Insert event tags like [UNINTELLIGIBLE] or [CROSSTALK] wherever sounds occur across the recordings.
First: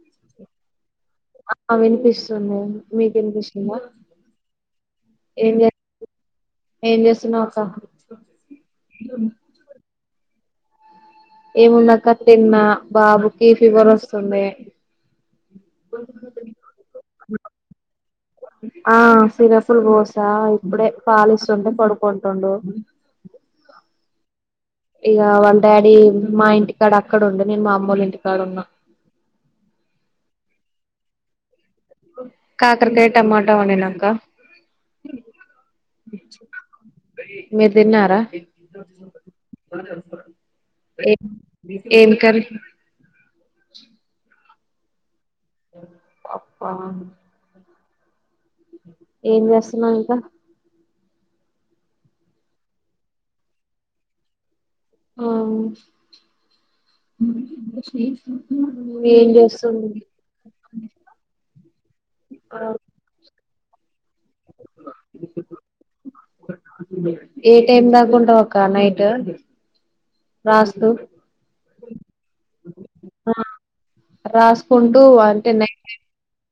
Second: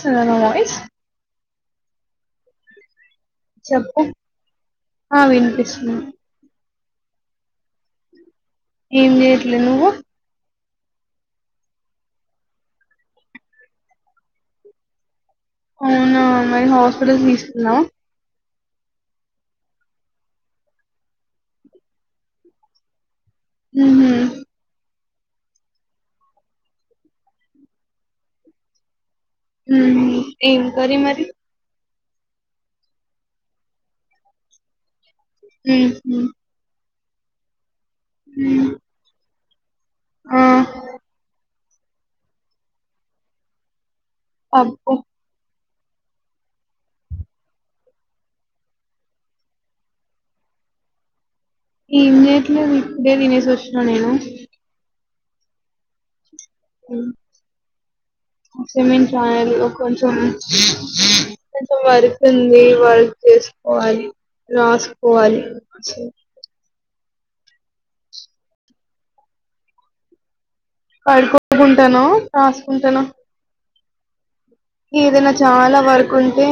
Sir వాళ్ళ వ స్ ఆ ఆ వినిపిస్తుంది మీకు వినిపిస్తుంద చెప్పు ఆ వినిపిస్తుంది ఏం చేస్తున్నా ఒక ఏం చేయట్లే నువ్వు ఏమున్నాక తిన్నా బాబుకి ఫీవర్ వస్తుంది హా మై హాస్పిటల్ తీసుకున్నా ఆ సిరఫుల్లు బోస ఇప్పుడే పాలిస్తుంటే పడుకుంటుండు ఉహ్రా ఇక వాళ్ళ డాడీ మా ఇంటికాడ అక్కడ ఉండ్య నేను మా అమ్మోళ్ల ఇంటికాడ ఉన్నా ఉఏం కర్రీ మరి కాకరకాయ్ టమాటా వండిన ఆక్కా ఉహ్రూ మీర్ తిన్నారా ఆ ఏం కర్రీ పప్పు పప్పా ఏం చేస్తున్నావ్ ఇంకా ఎమ్ చేయట్లేదు ఇప్పుడే తినేసి వచ్చిన నేన ఆ సెవెన్త్ ఏం చేస్తుంది ఫరయలకొంచం కొంచెం వర్క్ ఉంది వర్క్ చేస్కు పోవాలి రాస్కో పొవాలి ఏ టైమ్ దాకా ఉంటావ్ అక్క ఒక నైటు రాస్తూ ఉటాను రాసుకుంటాను ఆ రాసుకుంటూ ఏదైనా అంటే చాలా నైట్ వర్క్ ఉంటే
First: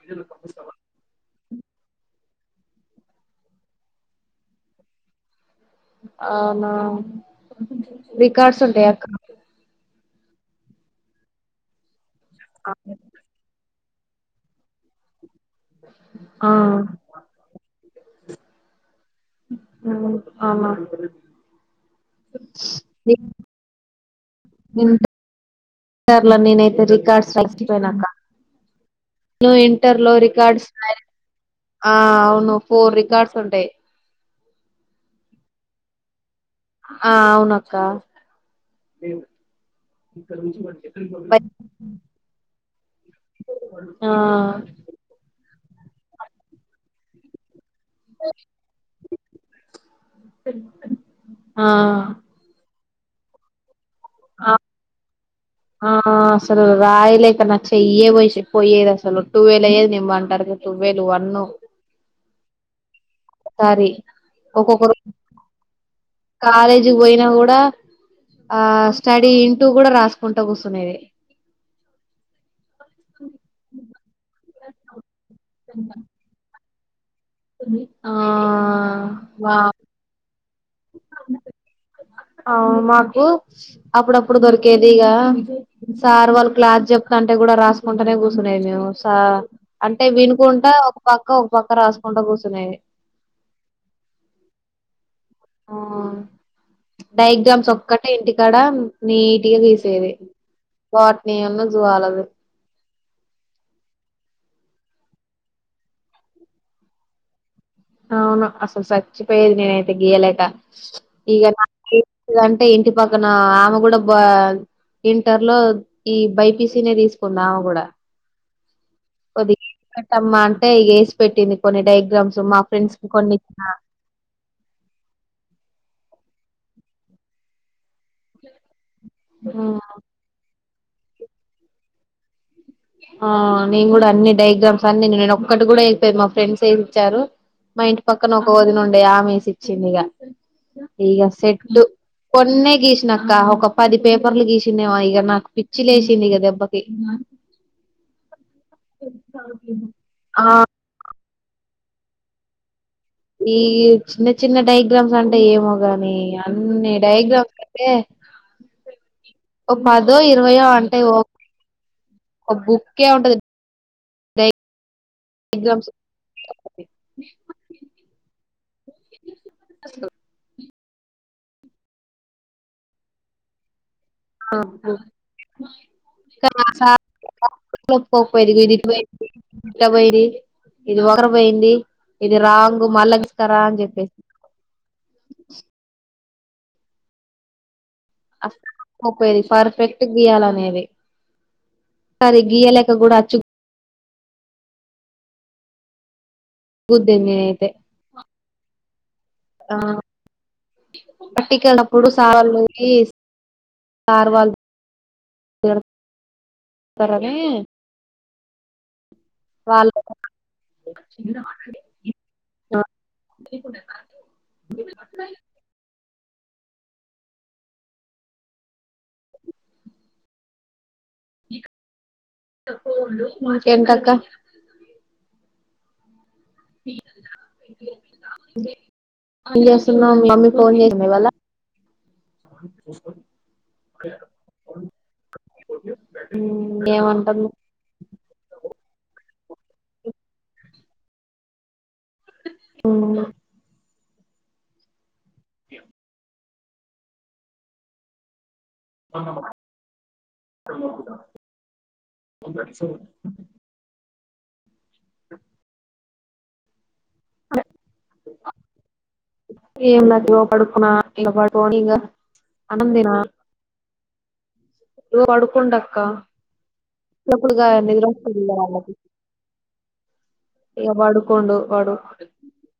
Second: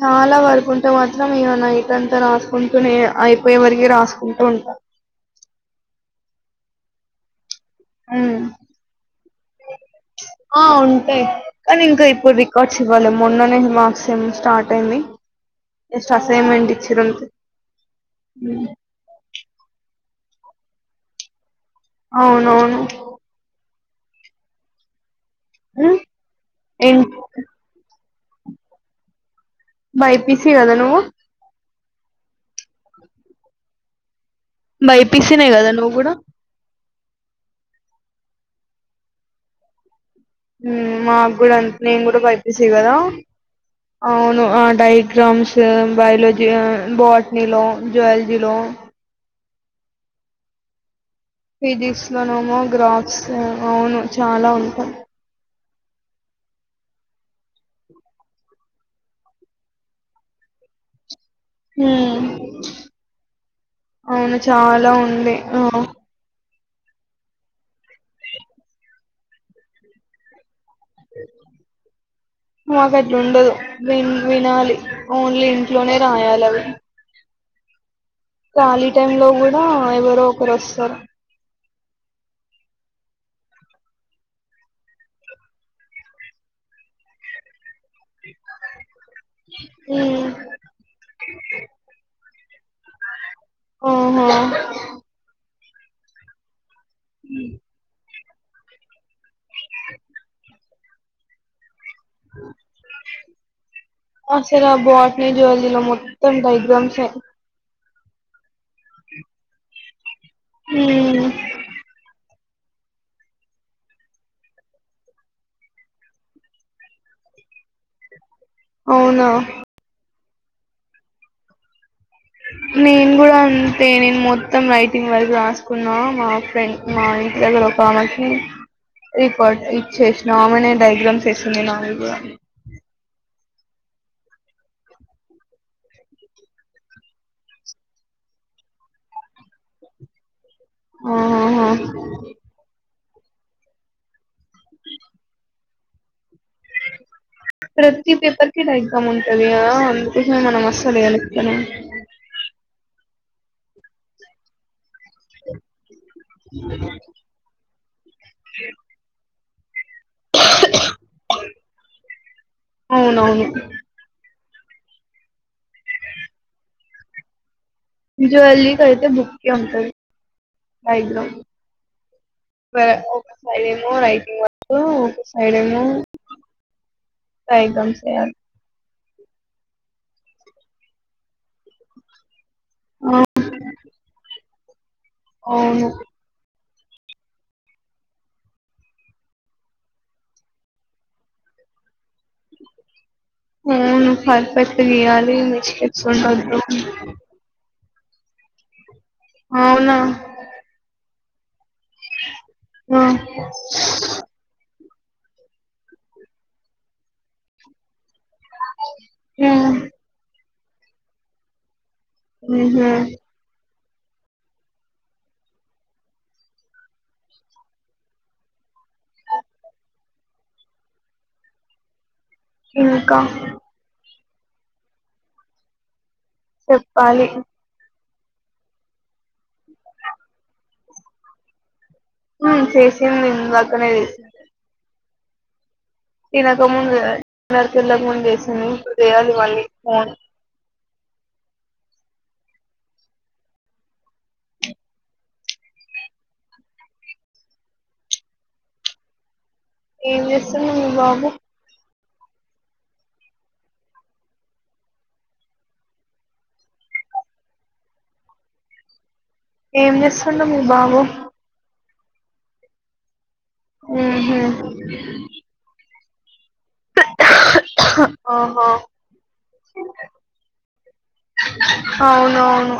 చాలా వరకు ఉంటే మాత్రం ఈ నైట్ అంతా రాసుకుంటూనే అయిపోయే వరకి రాసుకుంటూ ఉంటా అవునా ఉమ్ రికార్డ్స్ ఉంటాయా ఆ ఉంటాయ్ కానీ ఇంకా ఇప్పుడు రికార్ట్స్ ఇవ్వాల మొన్ననేమా సేమ్ స్టార్ట్ అయింది ఎక్స్ట్రా ఆ అసైన్మెంట్ ఇచ్చరా మీక్ అ మా అవును నవును ఉమ్ ఇంటర్లో నేనైతే ఏంటి రికార్డ్స్ రాసిపోయినాక్క టఇంటర్ లో బైపీసీ రికార్డ్స్ కదా ఉన్నాయ్ నువ్వు ఆ అవును ఫోర్ రికార్డ్స్ ఉంటాయ్ బైపిసి నే కదా నువ్ కూడా ఆ అవునక్క మాగూడా ఆ టె నేను కూడా బైపిసి కదా అవును ఆ డైగ్రామ్స్ బయలజీ బట్నీలో జువలాజీ లో ఆ ఫిజిక్స్ లోనేమో గ్రాఫ్స్ లో అవును చాలా అ ఉంటాయి ఆ అసలు రాయలేకా నా చెయ్య పోసి పోయేది అసలు టూవల్ అయ్యేది నిను పండటానికి టూవల్ వన్ ఊ సారి అవును చాలా ఉంది ఆ కాలేజీ పోయినా కూడా ఆ స్టడీ ఇంటూ కూడా రాసుకుంటా కూర్చు ఎ మాకు అట్లా ఉండదు విన్ వినాలి ఓన్లీ ఇంట్లోనే రాయాలి అవి ఆ ఖాళీ టైం లో కూడా ఎవరో ఒకరు వస్తారు ఆవ్ మా అప్పుడప్పుడు దొరికేది ఇగ సార్ వాళ్ళు క్లాస్ చెప్తంటే కూడా రాసు కుంటానే కూర్చున్నా మేము అంటే హ్మ్ వినుకుంటా ఒక పక్క ఒక పక్క రాసుకుంటా కూర్చ తునేది ఓహో ఆ డయాగ్రామ్స్ ఒక్కటే ఇంటికాడ నీట్ టిగ తీసేది బోటని ను జూవాలాజీ అసలు భోటనీ జువాలాజీ లో డయాగ్రామ్స్ ఏ అవును అసలు సచ్చిపోయేది నేనైతే గీయలేక హ్మ్ [UNINTELLIGIBLE] అంటే ఇంటి పక్కన ఆమె కూడా బ ఇంటర్ లో ఈ బైపీసీ నే తీసుకుంది ఆమె కూడా అవునా మ్మా అంటే ఇగ వేసి పెట్టింది కొన్ని డైయా నేను కూడా అంతే నేను మొత్తం రైటింగ్ వరకు రాసుకున్నా మా ఫ్రెండ్ మా ఇంటి దగ్గర ఒక ఆమెకి రికార్డ్ ఇచ్చేసిన ఆమెనే డయాగ్రామ్స్ వేసింది నావి కూడా ఆ నేను కూడా అన్ని డయాగ్రామ్స్ అన్ని నేను ఒక్కటి కూడా వేయలేదు మా ఫ్రెండ్స్ వేసి ఇచ్చారు మా ఇంటి పక్కన ఒక వదిన ఉండే ఆమె వేసి ఇచ్చింది ఇగ ఇగ సెట్ ఆహాహా. కొన్నే గీసిన అక్క ఒక పది పే పర్లు గీసిందేమో ఇగ నాకు పిచ్చి లేేసింది ఇగ దెబ్బకి ప్రతి పేపర్ కి డయాగ్రామ్ ఉంటది అందుకోసమే ఆ మనం అస్సలు వేయాలే కదా ఈ చిన్న చిన్న డైయ్ గ్రామ్స్ అంటే ఏమో గాని అన్ని డయాగ్రామ్స్ అంటే ఒక పదో ఇరవయో అంటే ఓ ఒక బుక్కే ఉంటది అవునవును ఎగ్జామ్స్ జూవాలాజీ కి అయితే బుక్కే ఉంటది డయాగ్రామ్ [UNINTELLIGIBLE] మోడ్ అయిపోయే వరకు ఒక సైడ్ ఏమో [INAUDIBLE] డయాగ్రామ్స్ ఇట్టా వేయాలి పోయిరీ ఇది ఒకరి పోయింది ఈ ఇది రాంగు ఆ, మళ్ళా గీసుకురా అని చెప్పేసి అవును అసలు ఒప్పక పోయేది పర్ఫెక్ట్ గీయాల అనేది అవును ఫర్ఫెక్ట్ గీయాలి [UNINTELLIGIBLE] [UNINTELLIGIBLE] నేను అయితే అవునా పట్టికెళ్ళనప్పుడు సార్ వాళ్ళు ఆ, పీస్ సారు వాళ్ళు పెళని ఆ. వాళ్ళు ఉహు [INAUDIBLE] ఇంకా ఇంకేంటి అక్క చెప్పాలి ఏం చేస్తునావ్? మీ మమ్మీ ఫోన్ చేసిన్ద ఇవాళ్ళ? ఉమ్ చేసింది ఇందకనే చేసింది. తినక మ్మ్ ముంద్ ఏమంటుంది ఇందాక తినకముందు చేసింది, ఇప్పుడు చేయాలి మళ్ళీ. ఫోన్ ఊ ధన్వా ఏం చేస్తుండు మీ బాబు? స ఏ ఏం నా చేస్తుండు మీ పడుకునా బాబు ఇవ పాడు అనంతనా ఊహూ ఇగ పడుకుండక్క చెప్పుడుగాయ నిద్రవస్తది ఆహా మరళ్ళకి ఇగ పడుకోండు వాడు అవునవును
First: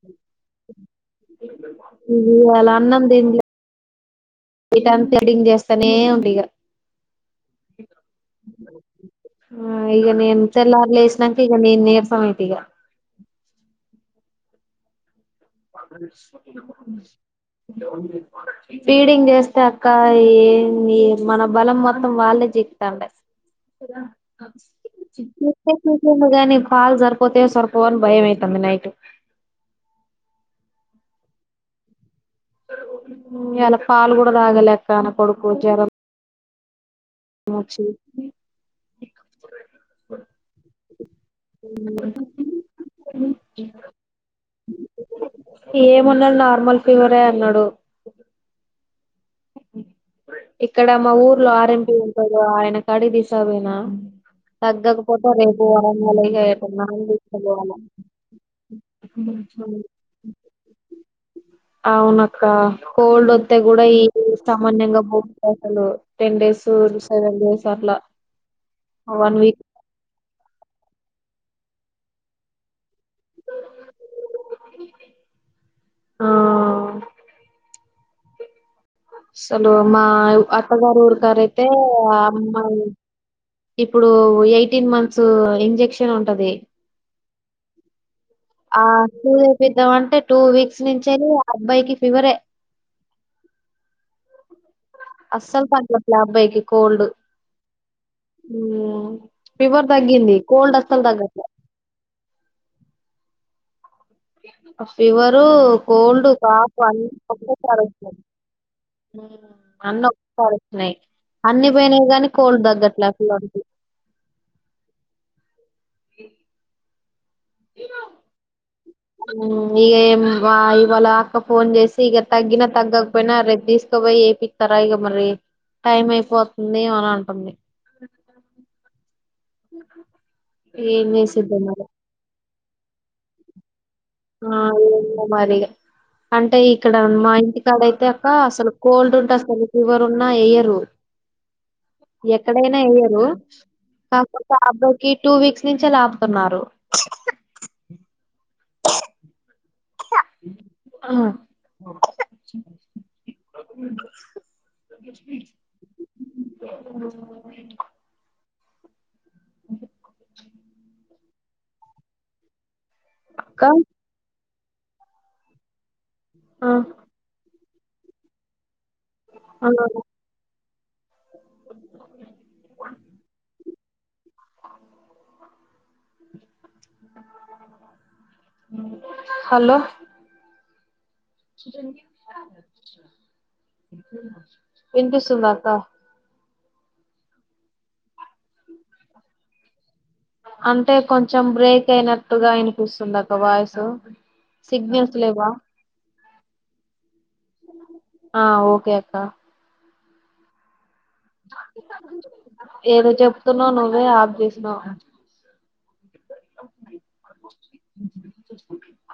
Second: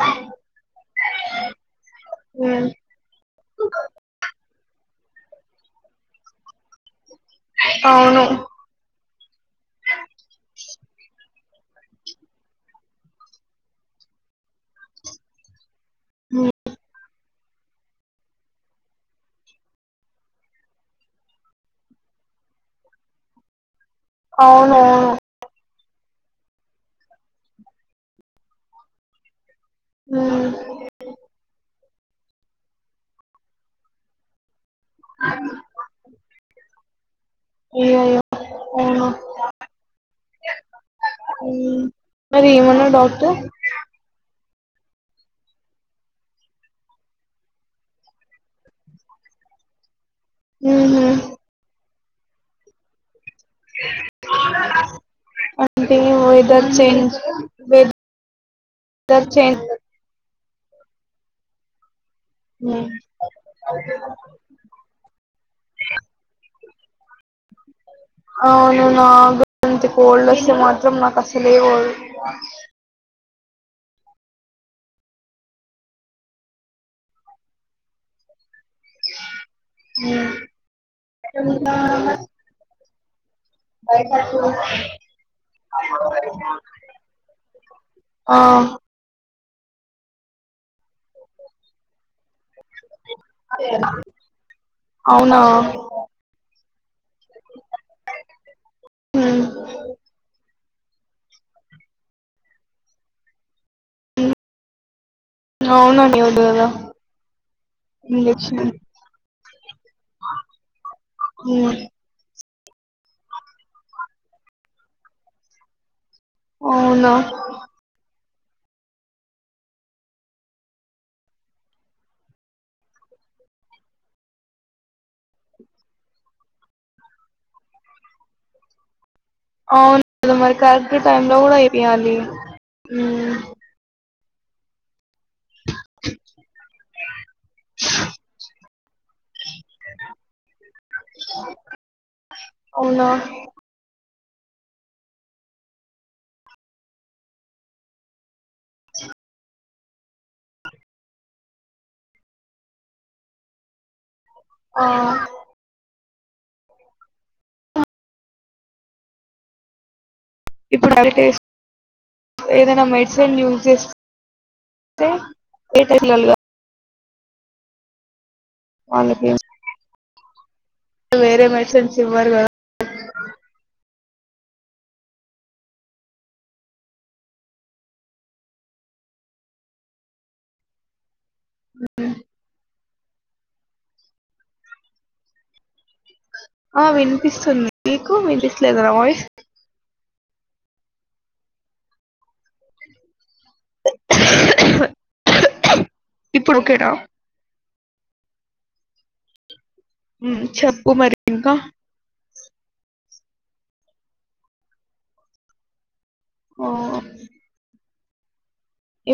ఇగ్ హ్మ్ ఇయ్యాల అన్నం దిన్లె టంత్ ఎడింగ్ చేస్తానే ఉండిగా. అవును ఆ ఇగ నేన్ తేల్లర్ లేసినంక, ఇగ నేన్ నీర్సమైతిగా. ఉమ్ ఫీడింగ్ చేస్తే అక్క. ఏం ఏ మన బలం మొత్తం వల్లే జిక్తండే. అవునవును చిక్తే చికెండు గాని, పాలు సరిపోతయో, సరిపోవని భయం అయితంది నైట్. ఉమ్ ఊ ఇయ్యాల పాలు కూడా తాగలేెక్క. నా కొడుకు జరం అయ్యయ్యో వచ్చిన్ది ఉమ్ మరి ఏమన్నార్ డాక్టర్? ఏమ్మున్నాది. నార్మల్ ఫీవరే అన్నాడు. ఇక్కడ ఊహూ మా ఊర్లో ఆర్. ఎం. పి ఉంటడు. ఆయన కడిదిశవైనా తగ్గకపోతే రేపు అంటే వరంగల్ ఇగ వెదర్ ఏటన్న చేంజ్ తీస్కపోవాల. వెదర్ చేంజ్ [UNINTELLIGIBLE] అవునా క్కా హ్మ్ కోల్డ్స్తే కూడా ఈ సామాన్యంగా, బోవాట్లే అసలు టెన్ డేస్. సెవెన్ డేస్ అట్లా అవును వన్ వీక్ నాగుడంతే కోల్డ్ వస్తె మాత్రం. నాకసల్ లేపోవ్ ఆ అసలు మా అత్తగారు ఊరికరైతే. ఆ అమ్మాయి ఇప్పుడు ఎయిటీన్ మంత్స్, ఇంజెక్షన్ ఉంటది. ఆ సుధేపిద్దాం అంటే. టూ వీక్స్ నుంచేలి ఆ అబ్బాయికి ఫీవరే అవునా అసల్ తగ్గట్ల అబ్బాయికి కోల్డ్, ఉమ్, ఫీవర్ తగ్గింది. కోల్డ్ అసాల్ దగ్గట్లే ఫీవరు, అవునా కోల్డ్, నీవద్దు కదా కాఫు అన్ని ఒకటేసారి వచ్చినయ్ ఇంజెక్షన్ ఉమ్ అన్న ఒకసారి వచ్చినయ్, ఉమ్, అన్ని పోయినాయి గాని. కోల్డ్ దగ్గట్లాసాలే వాడికి అవునా ఉమ్ ఇగేం వాల్ వాళ్ళ అక్క ఫోన్ చేసి, ఇగ తగ్గిన, తగ్గకపోయినా రేపు తీసుక్ పోయ్ ఏపితారా ఇగ మరి టైం అయిపోతుంది. అనంటుంది. అవునుగాదా మరి కరెక్ట్ ఏం టైం లో చేసిద్దో మరి వేపియాలి. ఉమ్ ఆ ఉండు మరిగా. అంటే ఇక్కడ, మా ఇంటికాడైతే అక్క, అసలు కోల్డ్ ఉంటే అసలు ఫీవర్ ఉన్నా ఎయ్యరు. ఎక్కడైనా అవునా ఎయ్యలు. పాపా కి టూ వీక్స్ నుంచే లాపుతున్నారు. ఆ మ ఆ, ఇప్పుడు హరిటేస్, ఏదైనా మెడిసన్ యూస్ అక్క చేస్. [UNINTELLIGIBLE] ఆ. వాళ్ల గేమ్స్. ఆ, వేరే మెడిసన్స్ ఇవ్వరు గద. హలో. చికెన్ కిప్స్. వినిపిస్తుందా అంత. ఆ వినిపిస్తుంది, మీకు, వినిపిస్తలేదా నా వాయిస్. అంటే కొంచెం బ్రేక్ అయినట్టుగా, ఇనిపిస్తుందక్కా వాయిసు. సిగ్నల్స్ లేవ్వ. ఇప్పుడు ఒకేన. ఆ ఓకే అక్క. ఉ చెప్పు మరి. ఇంకా ఎం జెప్తున్నావు, నువ్వే ఆప్ జెసినావు. ఓ.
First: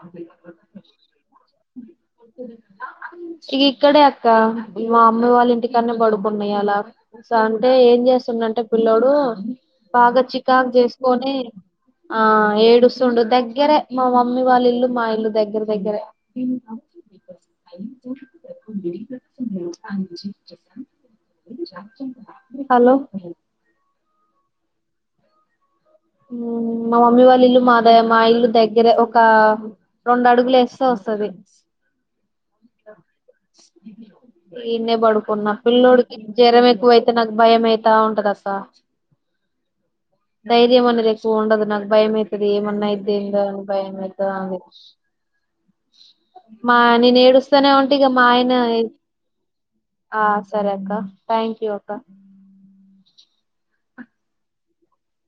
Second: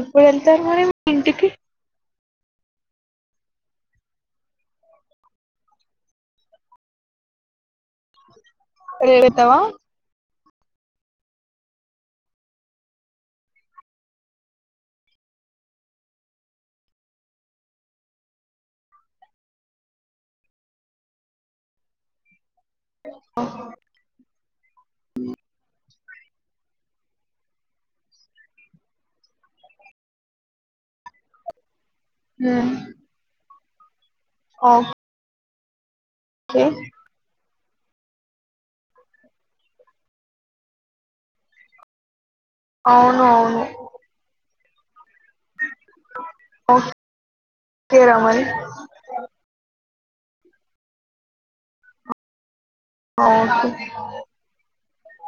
ఎప్పుడు ఎళ్తారు, మరి మీ ఇంటికి. ఇక ఇక్కడే అక్క, మా అమ్మి వాళ్ళ ఇంటికనే బడుకున్న ఇయాలా, స అంటే ఏ. ఏం చేస్తుండంటే పిల్లోడు, రేపెళ్తావా బాగా చికాకు చేసుకొని. ఆ ఏడుస్తుండు దగ్గరే, మా మమ్మీ వాళ్ళ ఇల్లు, మా ఇల్లు దగ్గర దగ్గరే. అలో. ఉమ్ మమ్మీ వాళ్ళ ఇల్లు మా దే, మా ఇల్లు దగ్గేరే, ఒక రొండు అడుగులు లేస్తే వొస్త. సరే. ఉమ్. ఈన్నే ఓకే బడుకున్నా, పిల్లోడికి జెరం ఎక్కువైతే, నాకు భయం అయి. ఇంటా ఉంటదక్క ధైర్యం అనేది ఎక్కువ ఉండదు నాకు భయం. ఇక్కడ ఏమన్నా ఇయిటే అవును ఏందో అవును అని బయమైతది. మా నేను ఏడుస్తానే ఉంటా, ఓకే ఇగ రా మా మరి ఆయన ఎ. ఆ సరే అక్క, థ్యాంక్ యూ అక్క. ఆకె.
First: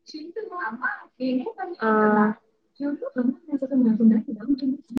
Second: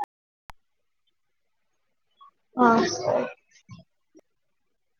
చితు అమ్ ఎ [UNINTELLIGIBLE] ఆమ్ జుం.